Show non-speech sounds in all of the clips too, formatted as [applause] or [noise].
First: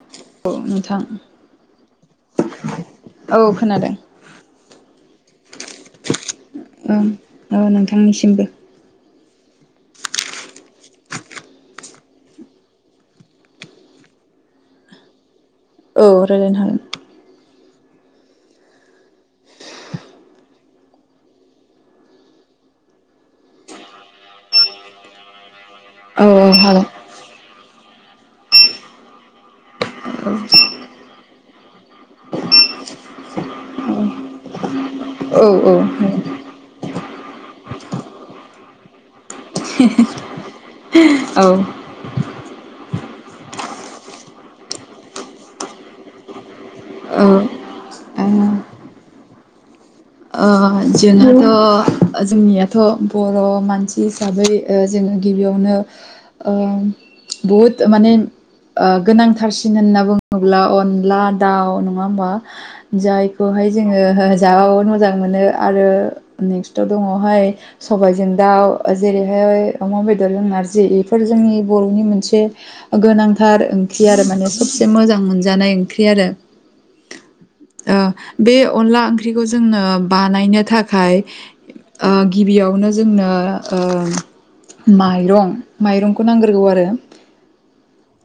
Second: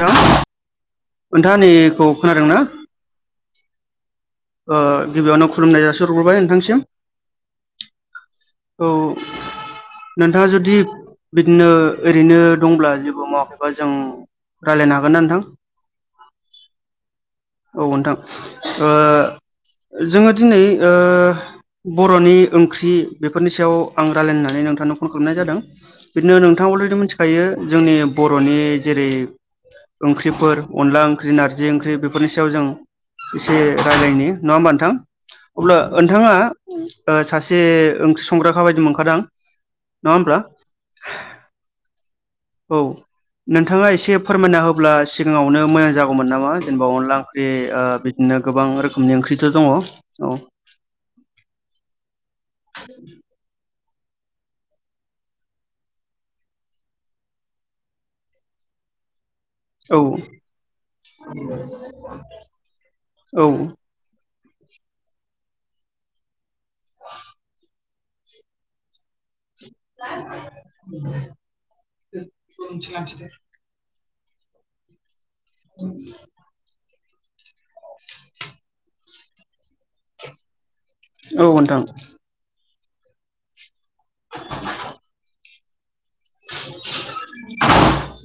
नोंथां औ नोंथां नोंथाङा आंनिखौ खोनादोंना औ खोनादों। ओ गिबियावनो खुलुमनाय जासिहरग्रोबाय नोंथांसिम। औ औ नोंथांनिसिमबो औ नोंथाङा जुदि बिदिनो ओरैनो दंब्ला जेबो मावाखैबा जों रायलायनो हागोन ना नोंथां? औ रायलायनो हागोन। औ नोंथां ओ जोङो दिनै ओ बर'नि ओंख्रि बेफोरनि सायाव आं रायलायनो होन्नानै नोंथांनो फन खालामनाय जादों। बिदिनो औ औ नोंथाङा अलरेदि हागोन मिथिखायो। जोंनि बर'नि जेरै ओंख्रिफोर अनला ओंख्रि नारजि ओंख्रि बे फोरनि सायाव जों एसे रायलायनि नङा होमबा नोंथां औ अब्ला नोंथाङा ओ सासे ओंख्रि संग्राखा बायदि मोनखादां। नङा होमब्ला औ औ नोंथाङा एसे फोरमायना होब्ला सिगाङावनो मोजां जागौमोन नामा जेनेबा अनला औ ओंख्रि अ बिदि- नो आङो गोबां रोखोमनि ओंख्रिथ' दङ औ। जोंथ'-जोंनियाथ' बर' मानसि हिसाबै ओ जोङो गिबियावनो अ बहुद माने अ गोनां- थारसिन औ होनना बुङोब्ला अनला दाउ नङा होमबा औ जायखौहाय जोङो। दाउ मोजां मोनो आरो नेक्स्टाव दङहाय सबायजों दाउ जेरैहाय अमा बेदरजों नारजि बेफोर जोंनि बर'नि मोनसे गोनांथार ओं- ख्रि आरो माने सबसे मोजां मोनजानाय ओंख्रि आरो अ बे अनला ओंख्रिखौ जोंनो नायनो थाखाय औ नोंथां अ गिबियावनो जोंनो ओ माइरं-माइरंखौ नांग्रोगौ आरो।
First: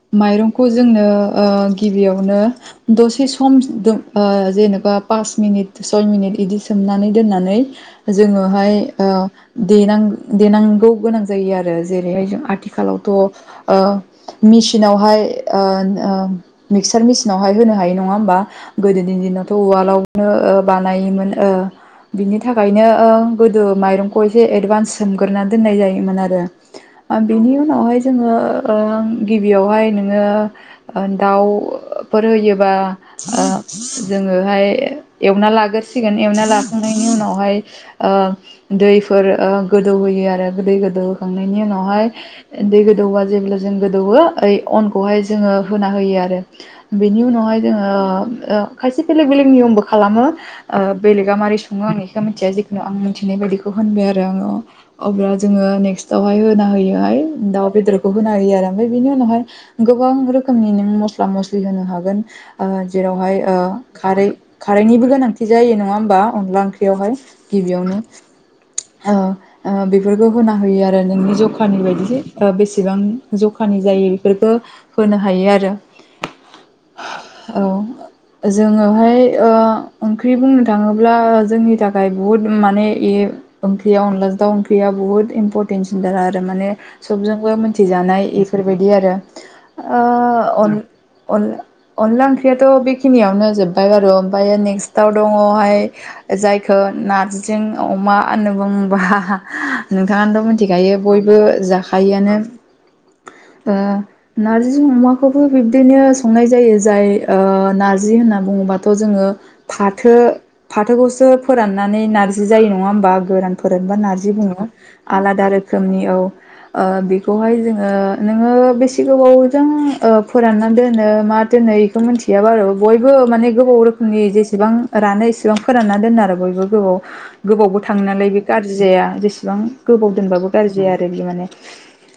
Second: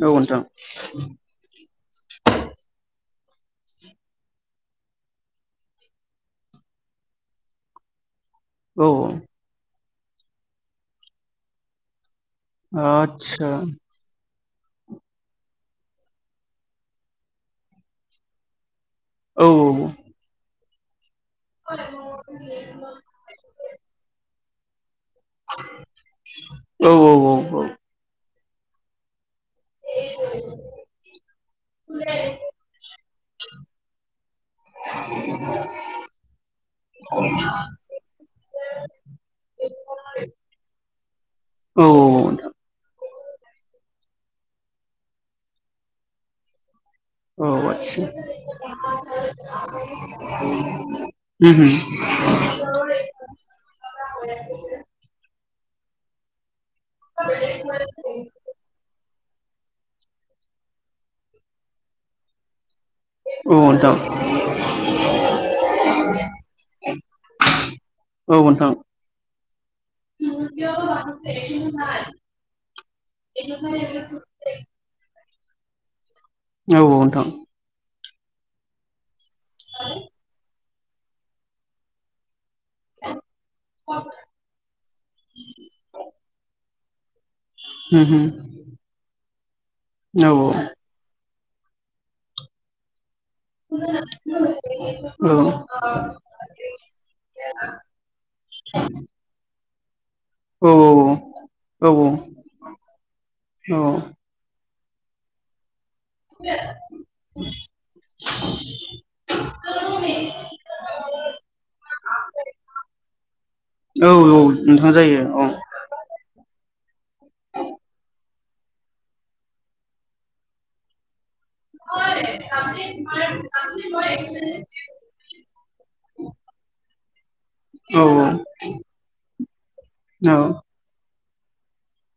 औ नोंथां माइरंखौ जोंनो ओ गिबियावनो द- से सम दुम अ जेनेबा पास मिनिट सय मिनिट बिदि सोमनानै दोननानै जोङोहाय औ अ देनां- देनांगौ गोनां जायो आरो जेरैहाय जों आथिखालावथ' आदसा ओ मेसिनावहाय अन ओ मिक्सार मिसिनावहाय होनो हायो नङा होमबा? गोदोनि औ दिनावथ' उवालावनो ओ बानायोमोन। ओ बिनि थाखायनो ओं गोदो माइरंखौ एसे एडभान्स सोमग्रोना दोननाय जायोमोन आरो औ औ औ बेनि उनावहाय जोङो ओं गिबियावहाय नोङो ओ दाउ फोर होयोबा ओ जोङोहाय एवना लागसि गोन एवना लाखांनायनि उनावहाय ओ दैफोर अ गोदौ होयो आरो गोदै-गो- दौखांनायनि औ उनावहाय नोंथां दै गोदौआ जेब्ला जों गो- दौवौ ओइ अनखौहाय जोङो होना हो आरो। बेनि औ उनावहाय जोङो आदसा ओ खायसे बेलेग-बेलेग नियमबो खालामो। ओ बेलेगा माबारै उम सङो आं उम बिखौ मिथिया जिखुनु आं मिथिनाय बायदिखौ होनबाय आरो आङो अब्ला जोङो नेक्स्टआवहाय होना होयोहाय दाउ बेदरखौ होना होयो आरो ओमफ्राय बिनि उनावहाय गोबां रोखोमनि नों मस्ला मस्लि होनो हागोन। अ जेरावहाय अ औ नोंथां खारै-खारैनिबो गोनां- थि जायो नङा होमबा अनदला ओंख्रियावहाय गिबियावनो औ नोंथां अ अ बेफोरखौ होना होयो आरो नोंनि जखानि बायदि बेसेबां जखा- नि जायो बेफोरखौ होनो हायो आरो। औ नोंथां। औ जोङोहाय ओ ओंख्रि बुंनो थाङोब्ला जोंनि थाखाय बुहुद माने ए ओंख्रिया अनला दाउ ओंख्रिया बहुत इम्परटेन्ससिनथार आरो माने सबजोंबो उम मिनथिजानाय बेफोरबायदि आरो। अ उम औ अन-अन-अनला ओंख्रियाथ' बि- खिनियावनो जोब्बाय आरो ओमफ्राय नेक्स्ट। औ दङोहाय जायखौ नारजिं अमा ओनुबम हाहा नोंथाङानोथ' औ मिथिखायो बयबो औ जाखायोआनो ओ औ नार- जि अमाखौबो बिब- दिनो संनाय जायो जाय ओ नारजि होनना बुङोबाथ' जोङो। फाथो-फाथोखौसो फोराननानै नार्जि जायो नङा होमबा गोरान फोरानबा औ नारजि औ बुङो। नोंथां जायो औ आलादा रोखोमनि औ अ बेखौहाय जोङो। नोङो बेसे गोबावजों अ फोराननानै दोनो मा- दिनै बेखौ मिथियाबा आरो बयबो माने गोबाव रोखोमनि जे- बां रानो इसेबां फोरानना दोनो आरो बयबो गोबाव- गोबावबो थां औ नालाय बे गाज्रि जाया। जेसेबां गोबाव औ दोनबाबो गाज्रि आरो बि माने।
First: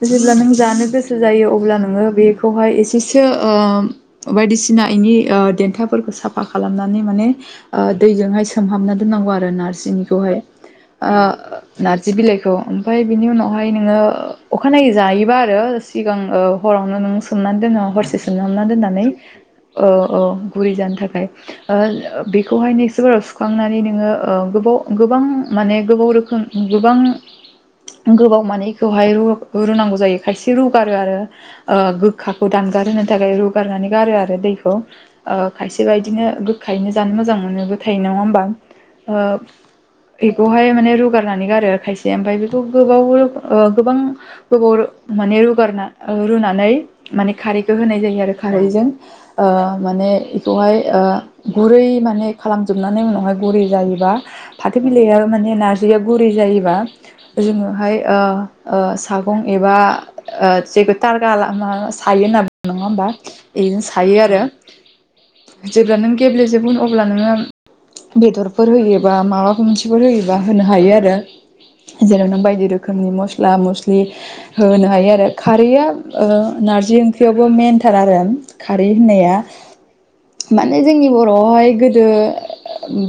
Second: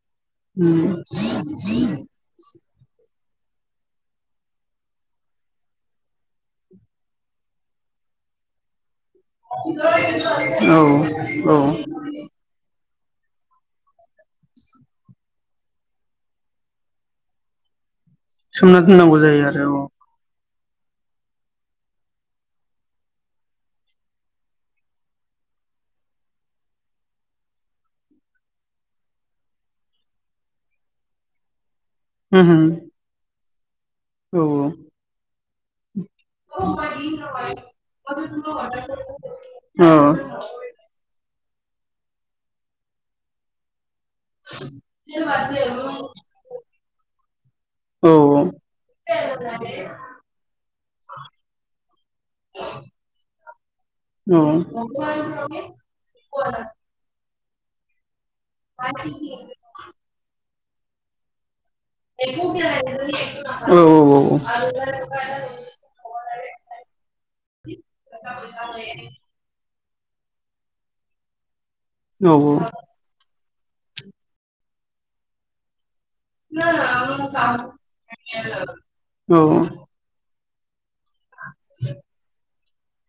जेब्ला नों उम जानो गोसो जायो अब्ला नोङो बेखौहाय एसे सो बायदिसिना इनि देन्थाफोरखौ साफा खालामनानै माने दैजोंहाय सोमहाबना दोननांगौ आरो नारजिनिखौहाय औ ओ औ नारजि बिलाइखौ। फाय बिनि उनावहाय नोङो अखानायै जायोबा आ आरो सिगां ओ हरावनो नों सोमनानै दोनो हरसे सो सोमना दोननानै दोननांगौ जायो आरो औ ओ ओ गुरै जानो थाखाय बेखौहाय नेख्स बाराव सुखांनानै नोङो ओ गोबाव गोबां माने गोबाव रोखोम गोबां। गोबाव मानेखौहाय रुनांगौ जायो खायसे रुगारो आरो। ओ गोखाखौ उम दानगार होनो थाखाय रुगारनानै गारो आरो उम दैखौ खायसे बायदिनो गोखायैनो। जानो मोजां मोनोबो थायो नंआ होमबा ओ औ बेखौहाय माने रुगा गारनानै गारो खायसे ओमफ्राय बेखौ गोबाव गोबां। गोबाव माने रुगारना ओ रुनानै माने खारैखौ होनाय जायो आरो खारैजों। ओ माने बेखौहाय ओ। गुरै माने खालामजोबनानै उनावहाय गुरै जायोबा फाथो बिलाइआ माने नार्जिया गुरै जायोबा जोङोहाय ओ ओ सागं एबा ओ जेगो थारगा ला मा सायो होनना नङा होमबा बेजों सायो आरो जेब्ला नों गेब्लेेजेबोगोन अब्ला नोङो बेदरफोर होयोबा माबाफोर मोनसे फोर होयोबा होनो हायो आरो जेराव नों बायदि रोखोमनि मस स्ला मस्लि होनो हायो आरो खारैया ओ नारजि ओंख्रियावबो मेनथार आरो खारै होननाया औ माने जोंनि बर'आवहाय गोदो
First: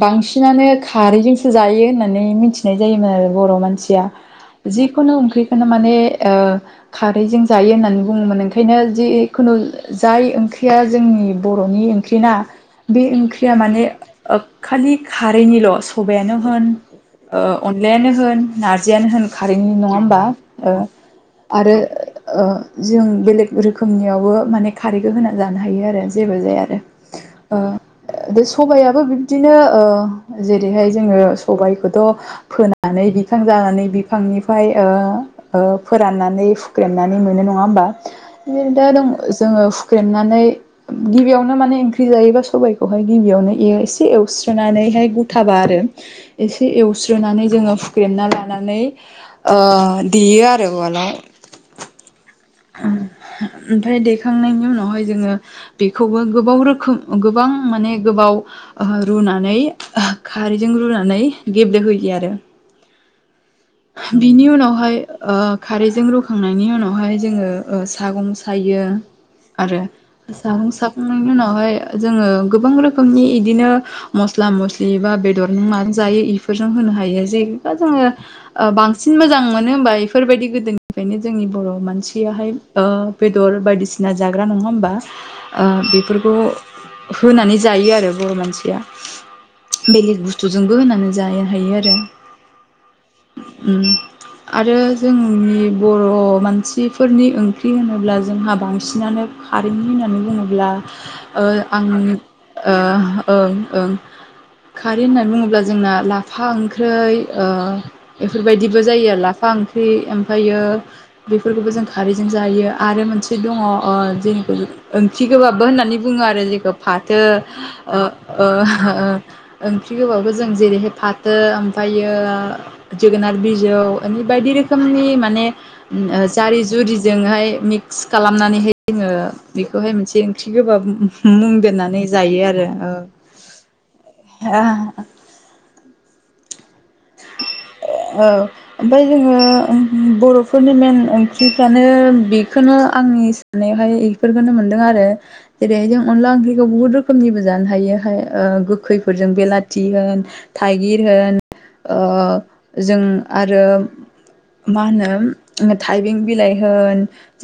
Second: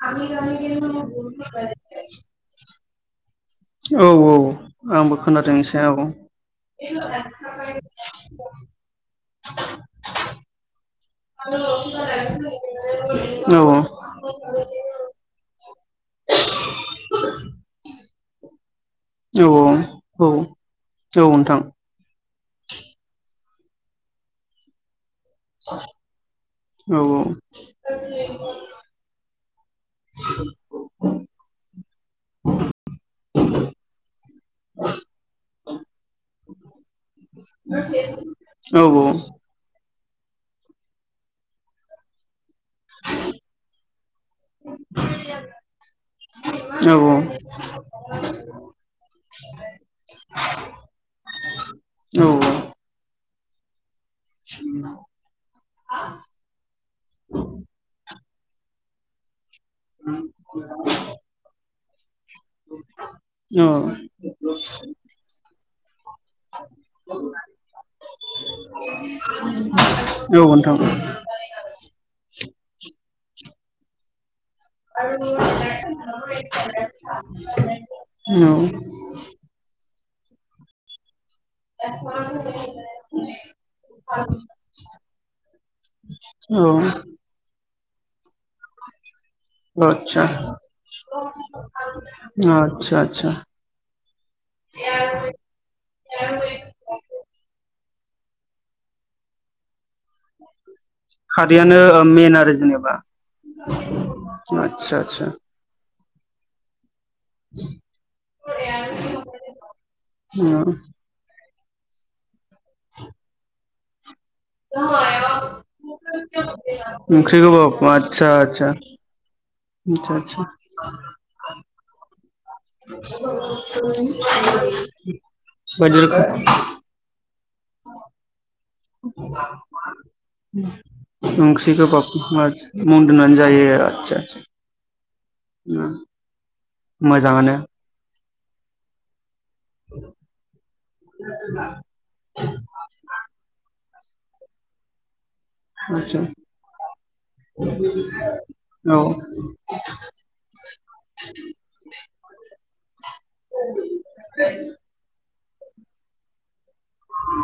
बांसिनानो खारैजोंसो जायो होननानै मिथिनाय जायोमोन आरो। बर' मानसिया औ औ जिखुनु आंबो खोनादों ओंख्रिखौनो एसे औ माने ओ खारैजों जायो होननानै बुङोमो नोंखायनो जिखुनु जाय ओंख्रिया जोंनि बर'नि ओंख्रिना बे ओंख्रिया माने ओ खालि खारैनिल' सबायाइानो होन। अनलायानो होन नारज जियानो होन खारैनि नङा होमबा औ औ ओ नोंथां आरो ओ जों बेलेग रोखोमनियावबो माने खारैखो होना जानो हायो आरो जेबो जाया आरो। औ बे सबायाइाबो बिब्दिनो ओ जेरैहाय जोङो सबायखौथ' फोनानै बिफां जानानै बिफांनिफ्राय ओ ओ फोराननानै हुख्रेमनानै मोनो नङा होमबा औ दा दं जोङो हुख्रेमनानै गिबियावनो माने ओंख्रि जायोबा साबाइखौहाय गिबियावनो एसे एवस्रोनानैहाय गुथाबा आरो एसे औ एवस्रोनानै जोङो फुख्रेमना लानानै ओ देयो आरो उवालाव औ ओमफ्राय देखांनायनि उनावहाय जोङो बेखौबो गोबाव रोखोम गोबां माने गोबाव रुनानै खारैजों रुनानै गेब्ले होयो औ बिनि उनावहाय ओ खारैजों रुखांनायनि उनावहाय जोङो ओ सागं सायो आरो औ नोंथां साखांनायनि उनावहाय जोङो गोबां रोखोमनि बिदिनो मस स्ला मस्लि बा बेदरजों मानो जायो इफोरजों होनो हायो जेबा जोङो ओ औ बांसिन मोजां मोनो होमबा बेफोरबायदि गोदोनिफ्रायनो जोंनि बर' मानसियाहाय ओ बेदर बायदिसिना जाग्रा नङा होमबा ओ बेफोर औ होनानै जायो आरो बर' मान सि बेलेग आतसा बुस्थुजोंबो होनानै जानो हायो आरो आतसा आतसा उ आरो जोंनि बर' मानसिफोरनि ओंख्रि होन होनब्ला जोंहा बांसिनानो खारै होना नै बुङोब्ला औ खारैयानो आं मेन आरो जेनेबा ओं ओं। आतसा खारै आतसा होननानै बुङोब्ला जोंना लाफा ओंख्रै औ बेफोरबायदिबो जायो लाफा ओंख्रि ओमफ्रायो बेफोरखौबो जों खारैजों जायो आरो मोनसे दङ औ जे ओंख्रि गोबाबो होननानै बुङो आरो जेखौ फाथो ओंख्रि गोबाब ओ आतसा ओ आतसा ओंख्रि आतसा गोबाबो आतसा जों जेरैहाय फाथो ओमफ्रायो जोगोनार बिजौ म बायदि रोखोमनि माने बायदि रोखोम जारि जुरिजोंहाय मि क्स खालामनानैहाय जोङो बेखौहाय मोनसे ओंख्रि गोबाब मुं ओंख्रि दोननानै गोबाब जायो आरो। मुं दोन्नानै जायो आचाह आचाह ओ उ मोजाङानो। औ ओमफ्राय जों बर'फोरनि मेेन ओंख्रिफ्रानो बेखौनो आंनि साननायावहाय बेफोरखौनो मोनदों आरो जेरैहाय जों आदसा अनला ओंख्रिखौ बुहुत रोखोमनिबो जानो हायो औ आदसा गोखैफोरजों बेलाथि होन थाइगिर होन ओ जों आरो मा होनो थाइबें बिलाइ ओ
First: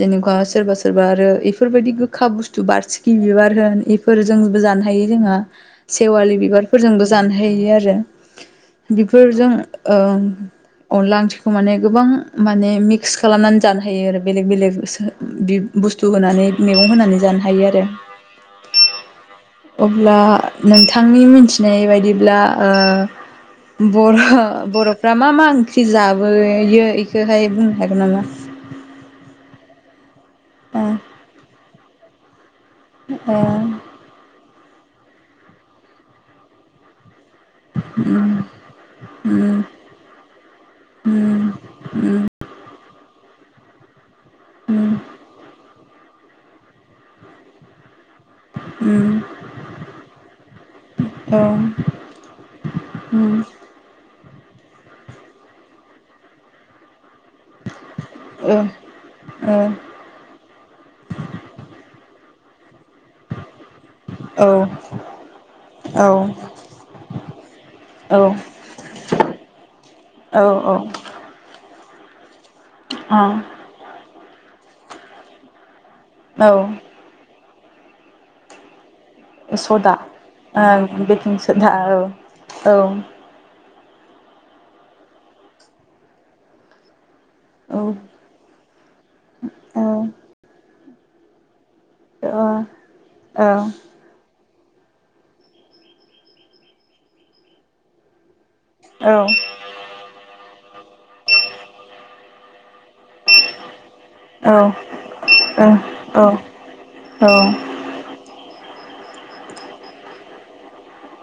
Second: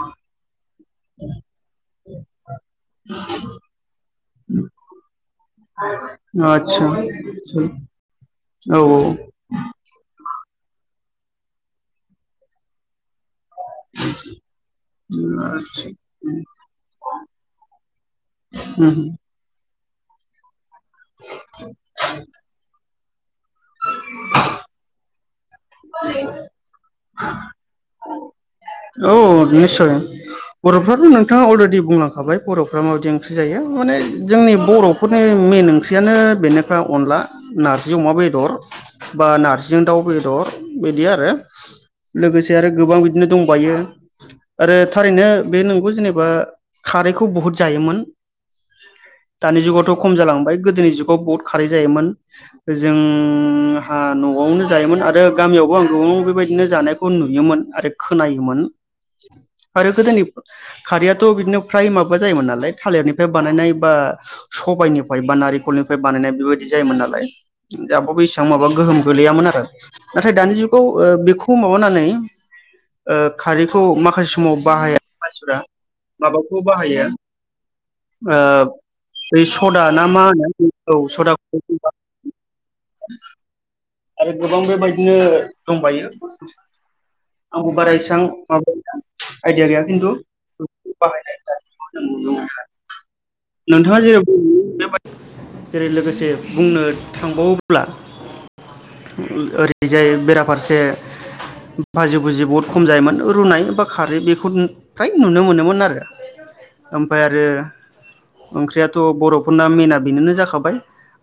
जेनेबा सोरबा सोरबा आरो बेफोरबायदि गोखा बुस्थु बारसिखि बिबार होन ए फोजोबो जानो हायो जोंहा सेवालि बिबारफोरजोंबो जानो हायो आरो। औ औ ओ बेफोरजों ओं अनला ओंख्रिखौ माने गोबां माने मि क्स खालामनानै जानो हायो आरो बेलेग बेलेग बि बुस्थु होनानै मैगं होनानै जानो हायो आरो। ह अब्ला नोंथांनि मिथिनाय बायदिब्ला ओ बर' बर'फ्रा मा मा ओंख्रि जाबोयो बेखौहाय बुंनो हागोन नामा? औ निसय औ बर'फ्राथ' नोंथाङा अलरेडि बुंलांखाबाय बर'फ्रा माबायदि औ ओंख्रि औ जायो उम माने जोंनि बर'फोरनि मेन ओंख्रियानो बेनोखा अनला नारजि अमा बेदर बा नार्जिजों दाउ बेदर बिदि आरो लोगोसे आरो गोबां बिदिनो दंबायो आरो थारैनो बे नों गौ जिनायबा खारैखौ बुहुत जायोमोन। उम। दानि जुगावथ' खम जालांबाय गोदोनि जुगाव गोबावनो जायोमोन आरो गामियावबो आं गोबां बेबायदिनो जानायखौ नुयोमोन आरो ओ खोनायोमोन आरो गोदोनि खारैयाथ' बिदिनो फ्राय माबा जायोमोन नालाय थालिरनिफ्राय बानायनाय बा ओ सबाइनिफ्राय बा नारेंखलनिफ्राय औ बानायनाय बेबायदि जायोमोन नालाय जाब बेसेबां माबा गोहोम गोलैयामोन आरो नाथाय दानि औ औ जुगाव ओ नै अ खारैखौ माखासे समाव बाहाया मानसिफ्रा। औ माबाखौ बाहायो ओ बै सदा ना मा ओ होनो औ बेकिं सदाखौ सदा औ औ [unintelligible] आरो गोबां बेबायदिनो दंबायो। आंखौ औ बारा इसबां माबाय आइदिया औ गैया खिन्थु बे बाहायनाय औ [unintelligible] औ [unintelligible] नोंथाङा जेराव बुं जेरै लोगोसे बुंनो थांबावोब्ला ओरैजाय बेराफारसे बाजि गुजि बहुद खम जायोमोन रुनाय बा खारै औ बेखौ फ्राय नुनो मोनोमोन आरो औ । ओमफ्राय आरो ओंख्रिया' थ' बर'फोरना मेना बेनोनो जाखाबाय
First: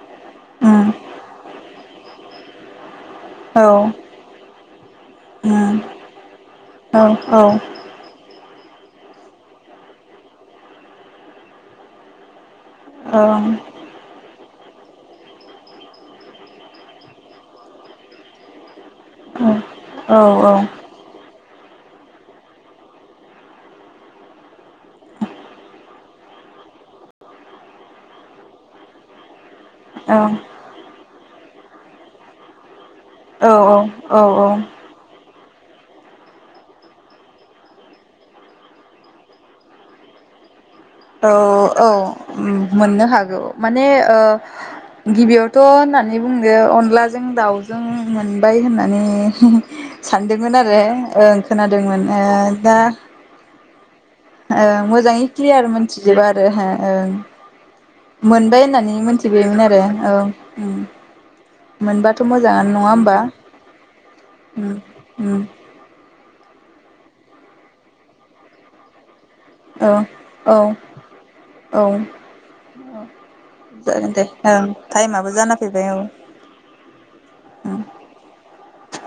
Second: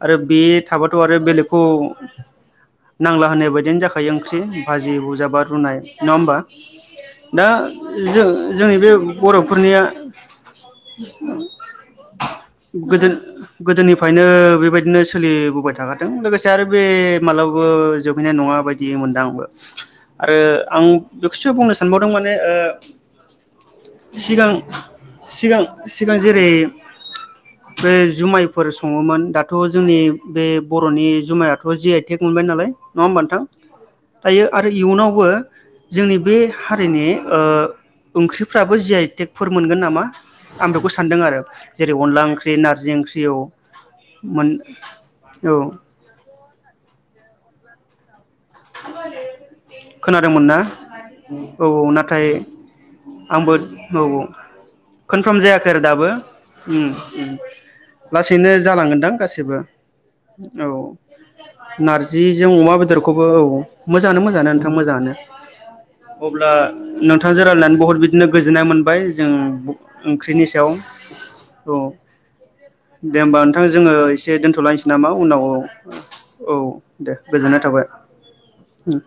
आरो बे थाबाथ' आरो बेलेगखौ नांला होनाय बायदियानो जाखायो ओंख्रि भाजि बुजाबा उम रुनाय नङा होमबा? औ उम औ दा ओं जों जोंनि बे बर'फोरनिया गोदो गोदोनिफ्रायनो बेबायदिनो सोलिबोबाय थाखादों लोगोसे आरो बे मालाबाबो जोबहैनाय नङा बायदि मोनदों आंबो औ औ औ आरो आं खौसो बुंनो सानबावदों माने ओ सिगां सिगां सिगां जेरै बे जुमायफोर सङोमोन दा दाथ' जोंनि बे बर'नि जुमायाथ' जि आइ टेक मोनबाय नालाय नङा होमबा नोंथां दायो आरो इयुनावबो जोंनि बे हारिनि ओंख्रिफ्राबो जि आइ टेकफोर मोनगोन नामा आं बेखौ सान्दों औ आरो औ जेरै अनला ओंख्रि नारजि मोननो ओंख्रि हागौ माने ओ औ मोन गिबियावथ' औ होननानै बुंदो अनलाजों दाउजों मोनबाय होननानै खोनादोंमोन ना सानदोंमोन आरो ओ औ औ खोनादोंमोन नाथाय दा आंबो औ औ ओं मोजाङै कनफार्म क्लियार जायाखै आरो दाबो मोनथिजोबा आरो हो ओं लासैनो मोनबाय होननानै जालांगोनदां गासैबो मोनथिबायमोन आरो औ औ उम मोनबाथ' नारजिजों मोजाङानो अमा नङा होमबा बेदरखौबो औ मोजाङानो मोजाङानो नोंथां उम मोजाङानो उम अब्ला नोंथांजों रायलायनानै बहुद बिदिनो गोजोननाय मोनबाय जों औ ओंख्रिनि औ सायाव औ दे होमबा नोंथां जोङो जागोन दे एसे ओं दोनथ'लायनोसै नामा टाइमाबो उनाव जाना फैबाय औ औ दे गोजोनथों उम थाबाय उम